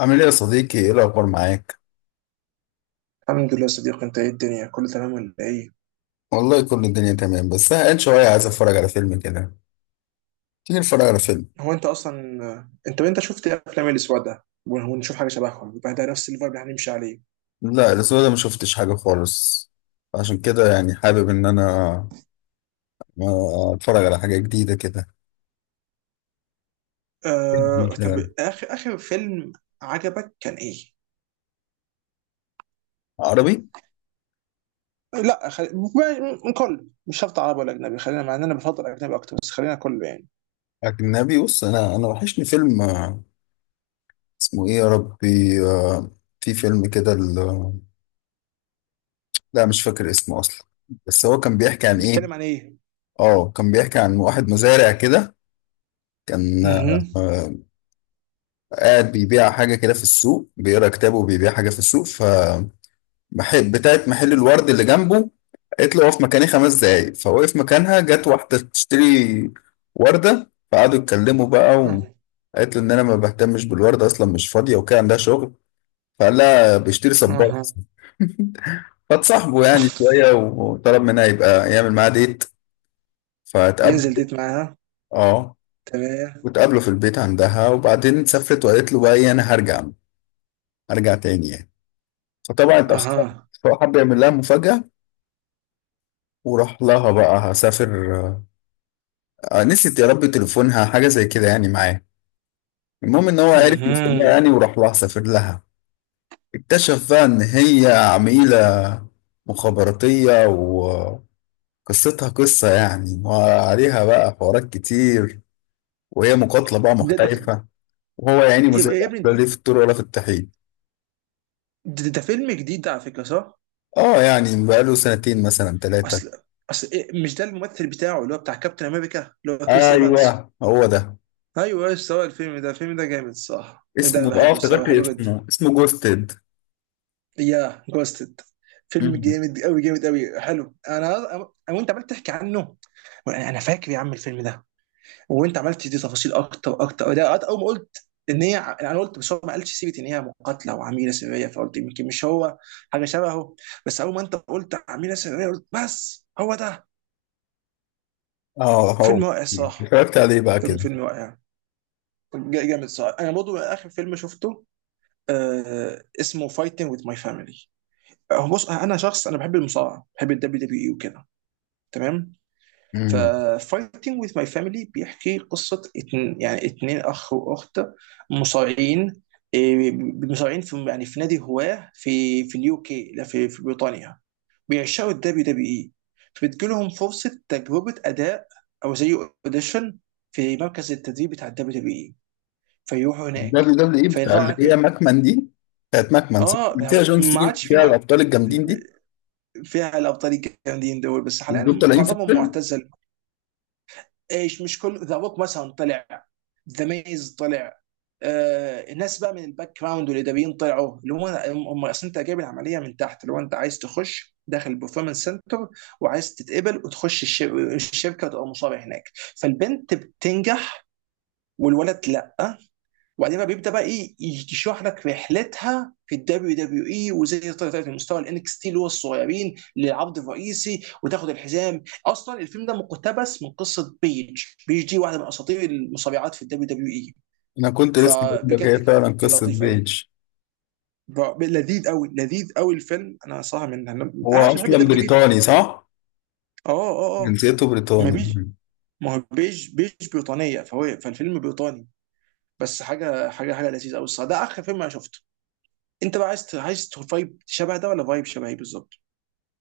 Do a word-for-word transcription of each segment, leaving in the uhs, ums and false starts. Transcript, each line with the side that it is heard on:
left: عامل ايه يا صديقي؟ ايه الاخبار معاك؟
right: الحمد لله يا صديقي، انت ايه؟ الدنيا كله تمام ولا ايه؟
left: والله، كل الدنيا تمام، بس زهقان شويه، عايز اتفرج على فيلم كده. تيجي نتفرج على فيلم؟
right: هو انت اصلا. انت انت شفت ايه افلام الاسبوع ده؟ ون- ونشوف حاجه شبههم يبقى ده نفس الفايب اللي هنمشي عليه.
left: لا، الاسبوع ده ما شفتش حاجه خالص. عشان كده يعني حابب ان انا آه، اتفرج على حاجه جديده كده. فيلم
right: آه... طب
left: مثلا
right: اخر اخر فيلم عجبك كان ايه؟
left: عربي،
right: لا، خل... م- م- كله مش شرط عربي ولا اجنبي، خلينا، مع ان انا بفضل اجنبي اكتر، بس خلينا كله يعني.
left: اجنبي. بص، انا انا وحشني فيلم. آه، اسمه ايه يا ربي؟ آه، في فيلم كده ال- لا، مش فاكر اسمه اصلا. بس هو كان بيحكي عن ايه؟
right: بيتكلم عن ايه؟
left: اه كان بيحكي عن واحد مزارع كده. كان
right: اها.
left: آه، قاعد بيبيع حاجة كده في السوق، بيقرا كتابه وبيبيع حاجة في السوق، فمحل بتاعة محل الورد اللي جنبه قالت له اقف مكاني خمس دقايق. فوقف مكانها. جت واحدة تشتري وردة، فقعدوا يتكلموا بقى،
right: اها.
left: وقالت له إن أنا ما بهتمش بالوردة أصلا، مش فاضية وكده، عندها شغل. فقال لها بيشتري صباح.
right: اها.
left: فاتصاحبوا يعني شوية، وطلب منها يبقى يعمل معاها ديت، فتقابلوا.
right: ينزل ديت معاها؟
left: اه،
right: تمام.
left: وتقابلوا في البيت عندها، وبعدين سافرت وقالت له بقى إيه، أنا هرجع، هرجع تاني يعني. فطبعا اتأخرت.
right: اها.
left: فهو حب يعمل لها مفاجأة وراح لها. بقى هسافر، آه، نسيت يا ربي تليفونها حاجة زي كده يعني معاه. المهم ان هو عرف
right: اها.
left: يوصلها يعني، وراح لها، سافر لها. اكتشف بقى ان هي عميلة مخابراتية، وقصتها قصة يعني، وعليها بقى حوارات كتير، وهي مقاتلة بقى
right: ده ده
left: محترفة، وهو يعني
right: يا
left: مزارع،
right: يا
left: لا
right: ابني،
left: ليه في الطور ولا في الطحين.
right: ده, ده فيلم جديد ده على فكره صح؟
left: اه يعني بقاله سنتين مثلا ثلاثة.
right: اصل، اصل إيه، مش ده الممثل بتاعه اللي هو بتاع كابتن امريكا اللي هو كريس ايفانس؟
left: ايوه، هو ده.
right: ايوه، ايش سوى الفيلم ده الفيلم ده جامد صح؟ الفيلم ده انا
left: اسمه، اه
right: بحبه الصراحه،
left: افتكرت
right: بحبه جدا.
left: اسمه اسمه جوستد.
right: يا جوستد، فيلم
left: مم.
right: جامد قوي، جامد قوي، حلو. انا أنا- وانت عمال تحكي عنه، انا أنا فاكر يا عم الفيلم ده. وانت عمال تدي تفاصيل اكتر اكتر ده. اول ما قلت ان هي، انا قلت بس هو ما قالش سيره ان هي مقاتله وعميله سريه، فقلت يمكن مش هو، حاجه شبهه. بس اول ما انت قلت عميله سريه، قلت بس هو ده.
left: اه، هو.
right: فيلم رائع الصراحه.
left: اتفرجت عليه بقى
right: فيلم
left: كده؟
right: فيلم رائع. جا- جامد صح. انا برضو اخر فيلم شفته، آه اسمه فايتنج وذ ماي فاميلي. بص، انا شخص انا بحب المصارعه، بحب الدبليو دبليو اي وكده تمام.
left: مم.
right: ففايتنج وذ ماي فاميلي بيحكي قصه اتن يعني اتنين اخ واخت مصارعين، آه، مصارعين في، يعني في نادي هواه في، في اليو كي، لا، في في بريطانيا، بيعشقوا الدبليو دبليو اي. فبتجيلهم فرصه تجربه اداء، او زي اوديشن في مركز التدريب بتاع الدبليو دبليو. فيروحوا
left: دبليو
right: هناك.
left: دبليو اي بتاع
right: فطبعا
left: اللي
right: هناك
left: هي
right: بيبقى.
left: ماكمان دي؟ بتاعت ماكمان صح؟
right: اه،
left: اللي فيها
right: ده
left: جون
right: ما
left: سينا،
right: عادش في،
left: فيها
right: مع-
left: الابطال الجامدين دي.
right: فيها الابطال الجامدين دول، بس
left: دول
right: حاليا
left: طالعين في
right: معظمهم
left: الفيلم؟
right: معتزل. ايش، مش كل، ذا روك مثلا طلع، ذا ميز طلع، آه الناس بقى من الباك جراوند والاداريين طلعوا اللي هم هم اصل انت جايب العمليه من تحت، اللي هو انت عايز تخش داخل البرفورمانس سنتر، وعايز تتقبل وتخش الش- الشركه وتبقى مصاب هناك. فالبنت بتنجح والولد لا. وبعدين بقى بيبدا بقى ايه يشرح لك رحلتها في الدبليو دبليو اي، وازاي هي طلعت لمستوى الانكس تي اللي هو الصغيرين للعرض الرئيسي، وتاخد الحزام. اصلا الفيلم ده مقتبس من قصه بيج. بيج دي واحده من اساطير المصارعات في الدبليو دبليو اي.
left: انا كنت لسه بقول لك
right: فبجد
left: هي فعلا
right: كان
left: قصه
right: لطيف قوي،
left: بيج.
right: ب- لذيذ قوي، لذيذ قوي الفيلم. انا صراحه، من انا
left: هو
right: عشان بحب
left: اصلا
right: الدبليو دبليو اي
left: بريطاني
right: فبحبه.
left: صح؟
right: اه. اه. اه.
left: جنسيته
right: ما
left: بريطاني.
right: بيج، ما هو بيج، بيج بريطانيه، فهو فالفيلم بريطاني. بس حاجه حاجه حاجه لذيذه قوي الصراحه. ده اخر فيلم انا شفته. انت بقى عايز عايز فايب شبه ده، ولا فايب شبه ايه بالظبط؟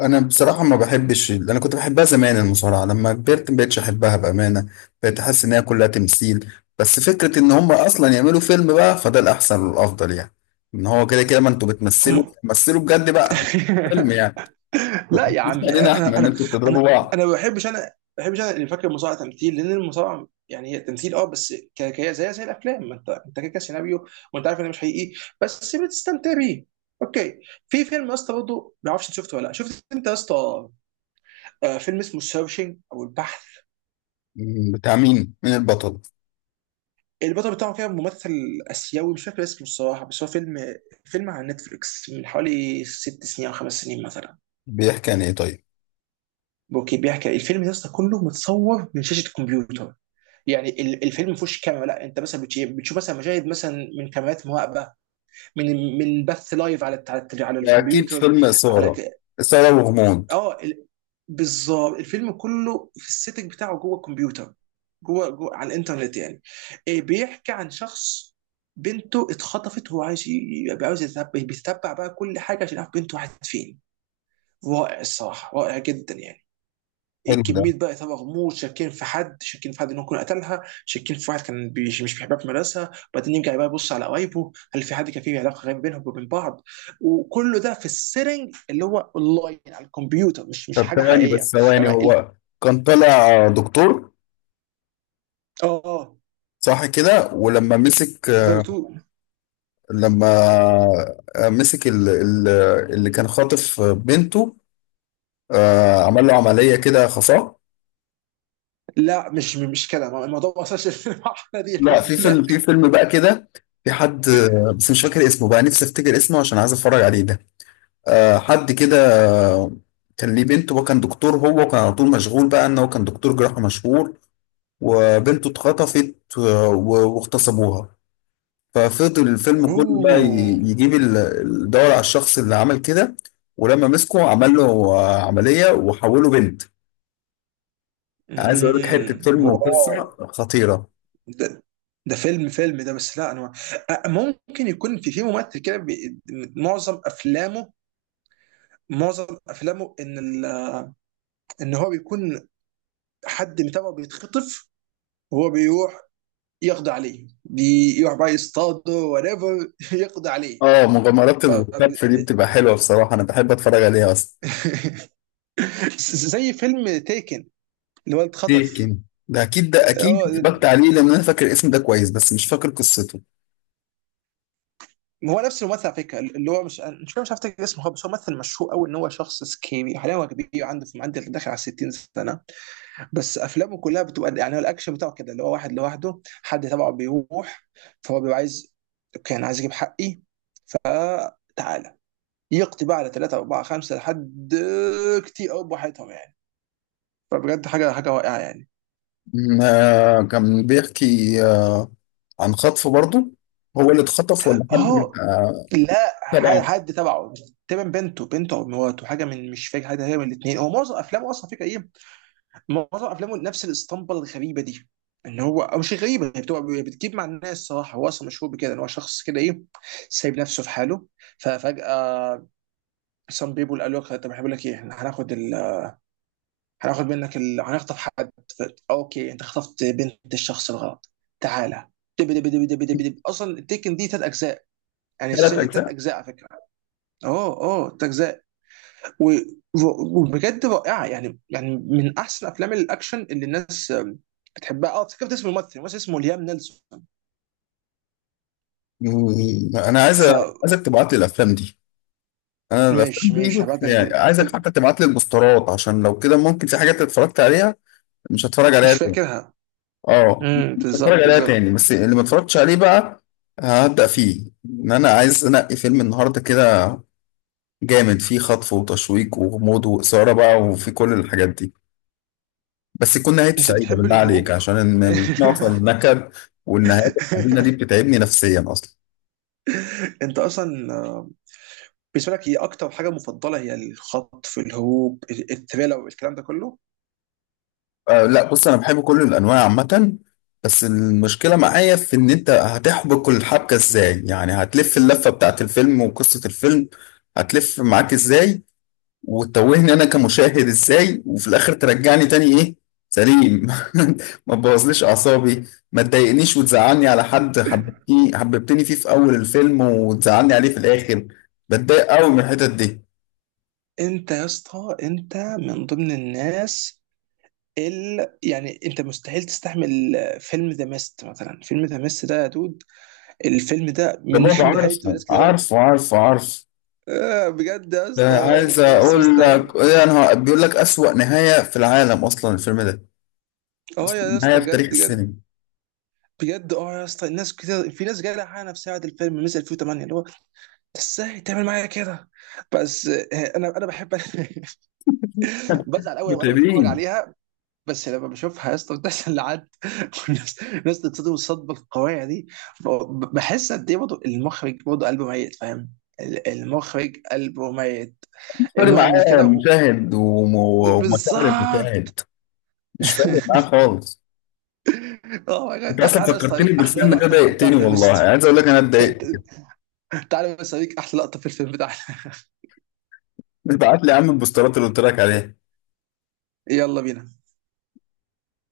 left: انا بصراحه ما بحبش، انا كنت بحبها زمان المصارعه، لما كبرت ما بقتش احبها بامانه. بقيت احس ان هي كلها تمثيل. بس فكره ان هم اصلا يعملوا فيلم بقى فده الاحسن والافضل يعني. ان هو كده كده ما انتوا بتمثلوا،
right: هم.
left: بتمثلوا بجد بقى فيلم يعني. ما
right: لا يا
left: تحكيش
right: عم،
left: علينا احنا
right: انا
left: ان
right: انا
left: انتوا بتضربوا
right: انا
left: بعض.
right: انا ما بحبش، انا ما بحبش. انا اللي فاكر المصارعه تمثيل، لان المصارعه يعني هي تمثيل اه بس، ك- ك- زي زي الافلام، ما انت انت كده كده سيناريو، وانت عارف انه مش حقيقي، بس بتستمتع بيه. اوكي. في فيلم يا اسطى برضه، ما اعرفش انت شفته ولا لا، شفت انت يا اسطى، آه، فيلم اسمه سيرشنج او البحث؟
left: مم، بتاع مين مين البطل؟
right: البطل بتاعه كده ممثل اسيوي، مش فاكر اسمه الصراحه، بس هو فيلم فيلم على نتفليكس من حوالي ست سنين او خمس سنين مثلا.
left: بيحكي عن ايه طيب؟
right: اوكي، بيحكي الفيلم ده أصلاً كله متصور من شاشه الكمبيوتر. يعني ال- الفيلم ما فيهوش كاميرا. لا، انت مثلا بتشي- بتشوف مثلا مشاهد مثلا من كاميرات مراقبه، من من بث لايف على الت- على الت- على
left: اكيد
right: الكمبيوتر،
left: فيلم
right: على
left: اثاره.
right: ك...
left: اثاره وغموض.
right: اه ال- بالظبط الفيلم كله في السيتنج بتاعه جوه الكمبيوتر. جوه جوه على الانترنت يعني. إيه، بيحكي عن شخص بنته اتخطفت، وهو عايز ي- عاوز يتبع، بيتبع بقى كل حاجه عشان يعرف بنته راحت فين. رائع الصراحه، رائع جدا يعني.
left: حلو ده.
right: كميه بقى اثاره غموض، شاكين في حد، شاكين في حد انه يكون قتلها، شاكين في واحد كان بيش مش بيحبها في مدرسه، وبعدين يرجع بقى يبص على قرايبه، هل في حد كان فيه علاقه غريبه بينهم وبين بعض؟ وكله ده في السيتنج اللي هو اونلاين على الكمبيوتر، مش مش
left: طب
right: حاجه
left: ثواني،
right: حقيقيه.
left: بس ثواني،
right: يعني ال...
left: هو كان طالع دكتور
right: اه.
left: صح كده؟ ولما مسك،
right: فاير تو.
left: لما آه، مسك ال- ال- اللي كان خاطف بنته، آه، عمل له عملية كده خفاء.
right: لا، مش مش كده، ما- الموضوع ما وصلش للمرحله دي،
left: لا،
right: الحمد
left: في فيلم
right: لله.
left: في فيلم بقى كده، في حد آه، بس مش فاكر اسمه بقى، نفسي افتكر اسمه عشان عايز اتفرج عليه ده. آه، حد كده آه، كان ليه بنته، وكان دكتور هو، وكان على طول مشغول بقى ان هو كان دكتور جراحة مشهور. وبنته اتخطفت آه، و- واغتصبوها. ففضل الفيلم كله بقى ي-
right: اوه.
left: يجيب ال- الدور على الشخص اللي عمل كده. ولما مسكه عمل له آه، عملية وحوله بنت. عايز اقول لك
right: امم.
left: حتة فيلم
right: واو.
left: وقصة خطيرة.
right: ده ده فيلم فيلم ده، بس لا انا، أ- ممكن يكون في في ممثل كده، بي- معظم افلامه معظم افلامه ان ال... ان هو بيكون حد متابعه بيتخطف، وهو بيروح يقضي عليه، بيروح بقى يصطاده وريفر يقضي عليه.
left: اه، مغامرات
right: ف...
left: الكتف دي بتبقى حلوة بصراحة، انا بحب اتفرج عليها اصلا.
right: زي فيلم تيكن، اللي هو اتخطف.
left: تيكن، ده اكيد، ده اكيد
right: اه،
left: اتفرجت عليه، لان انا فاكر الاسم ده كويس، بس مش فاكر قصته.
right: هو نفس الممثل على فكره، اللي هو مش، مش مش عارف افتكر اسمه هو، بس هو ممثل مشهور قوي. ان هو شخص سكيبي، حاليا هو كبير، عنده، في عنده داخل على ستين سنه، بس افلامه كلها بتبقى يعني، هو الاكشن بتاعه كده اللي هو واحد لوحده حد تبعه بيروح، فهو بيبقى عايز، اوكي انا عايز اجيب حقي فتعالى، يقضي بقى على ثلاثة أربعة خمسة لحد كتير أوي براحتهم يعني. فبجد حاجة حاجة رائعة يعني.
left: م- آه، كان بيحكي آه، عن خطف برضه. هو اللي اتخطف ولا حد
right: أهو.
left: آه،
right: لا، حد
left: تبع؟
right: حد تبعه. تمام. بنته بنته أو مراته، حاجة من، مش فاكر حد هي من الاتنين. هو معظم أفلامه أصلا فكرة إيه، معظم افلامه نفس الاسطمبه الغريبه دي. ان هو، او مش غريبه، هي بتبقى بتجيب مع الناس صراحه. هو اصلا مشهور بكده ان هو شخص كده ايه، سايب نفسه في حاله. ففجاه سام بيبول قالوا له طب، احنا بقول لك ايه، إحنا هناخد ال... هناخد منك ال... هنخطف حد. ف... اوكي انت خطفت بنت الشخص الغلط، تعالى. دب دب دب دب دب دب. اصلا التيكن دي ثلاث اجزاء، يعني
left: ثلاث
right: السلسله دي ثلاث
left: اجزاء
right: اجزاء على فكره. اوه اوه. ثلاث اجزاء. و- و- وبجد رائعه يعني يعني من احسن افلام الاكشن اللي الناس آم، بتحبها. اه، افتكرت اسم الممثل الممثل اسمه ليام نيلسون.
left: مم. انا عايز
right: ف
left: عايزك تبعت لي الافلام دي. انا الافلام
right: ماشي ماشي،
left: دي
right: هبعت لك
left: يعني
right: الفيلم. طب
left: عايزك حتى تبعت لي البوسترات، عشان لو كده ممكن في حاجات اتفرجت عليها مش هتفرج عليها
right: مش
left: تاني.
right: فاكرها.
left: اه،
right: امم.
left: مش هتفرج
right: بالظبط
left: عليها
right: بالظبط.
left: تاني، بس اللي ما اتفرجتش عليه بقى هبدأ فيه، ان انا عايز انقي فيلم النهارده كده جامد، فيه خطف وتشويق وغموض واثاره بقى، وفي كل الحاجات دي. بس يكون نهايته
right: انت
left: سعيده
right: بتحب
left: بالله عليك،
right: الهروب.
left: عشان إن- مش نوصل النكد، والنهايات الحزينه دي بتتعبني نفسيا اصلا.
right: انت اصلا، آه، بالنسبه لك هي اكتر حاجه مفضله هي الخطف، الهروب، التريلا، والكلام ده كله.
left: آه، لا، بص انا بحب كل الانواع عامه. بس المشكله معايا في ان انت هتحبك الحبكه ازاي يعني، هتلف اللفه بتاعت الفيلم وقصه الفيلم هتلف معاك ازاي، وتوهني انا كمشاهد ازاي، وفي الاخر ترجعني تاني ايه؟ سليم. ما تبوظليش اعصابي، ما تضايقنيش وتزعلني على حد حببتني حببتني فيه في اول الفيلم وتزعلني عليه في الاخر. بتضايق قوي من الحتت دي.
right: انت يا اسطى انت من ضمن الناس، ال... يعني انت مستحيل تستحمل فيلم ذا ميست مثلا. فيلم ذا ميست ده يا دود، الفيلم ده
left: ده
right: من
left: بابا،
right: نهايته
left: عارفه،
right: ناس كده أوي،
left: عارفه، عارفه، عارفه.
right: آه بجد يا
left: ده
right: اسطى
left: عايز
right: انت، بس
left: اقول
right: مستحيل.
left: لك ايه، انا بيقول لك اسوأ نهاية في العالم اصلا الفيلم ده.
right: اه
left: اسوأ
right: يا
left: نهاية
right: اسطى
left: في تاريخ
right: بجد بجد.
left: السينما.
right: بجد اه يا اسطى الناس كده، في ناس جايه حقها نفسها بعد الفيلم مثل الفين وتمانية اللي هو ازاي تعمل معايا كده. بس آه، انا انا بحب بزعل قوي وانا بتفرج
left: متعبين.
right: عليها. بس لما بشوفها يا اسطى بتحصل لحد، والناس، الناس تتصدم الصدمه القويه دي، ب- بحس قد ايه برضه المخرج، برضه قلبه ميت فاهم. ال- المخرج قلبه ميت،
left: مش فارق
right: ان هو يعمل
left: معاه
right: كده و...
left: مشاهد، وم- ومشاعر
right: بالظبط.
left: المشاهد. مش فارق معاه خالص.
right: اه يا جدع،
left: انت
right: تع-
left: اصلا
right: تعالى يا اسطى
left: فكرتني
right: اوريك احلى
left: بالفيلم ده،
right: لقطه بحبها
left: ضايقتني
right: في ذا
left: والله،
right: ميست.
left: عايز اقول لك انا اتضايقت.
right: تعالى بس اوريك احلى لقطه في الفيلم بتاعنا.
left: ابعت لي يا عم البوسترات اللي قلت لك عليها.
right: يلا بينا.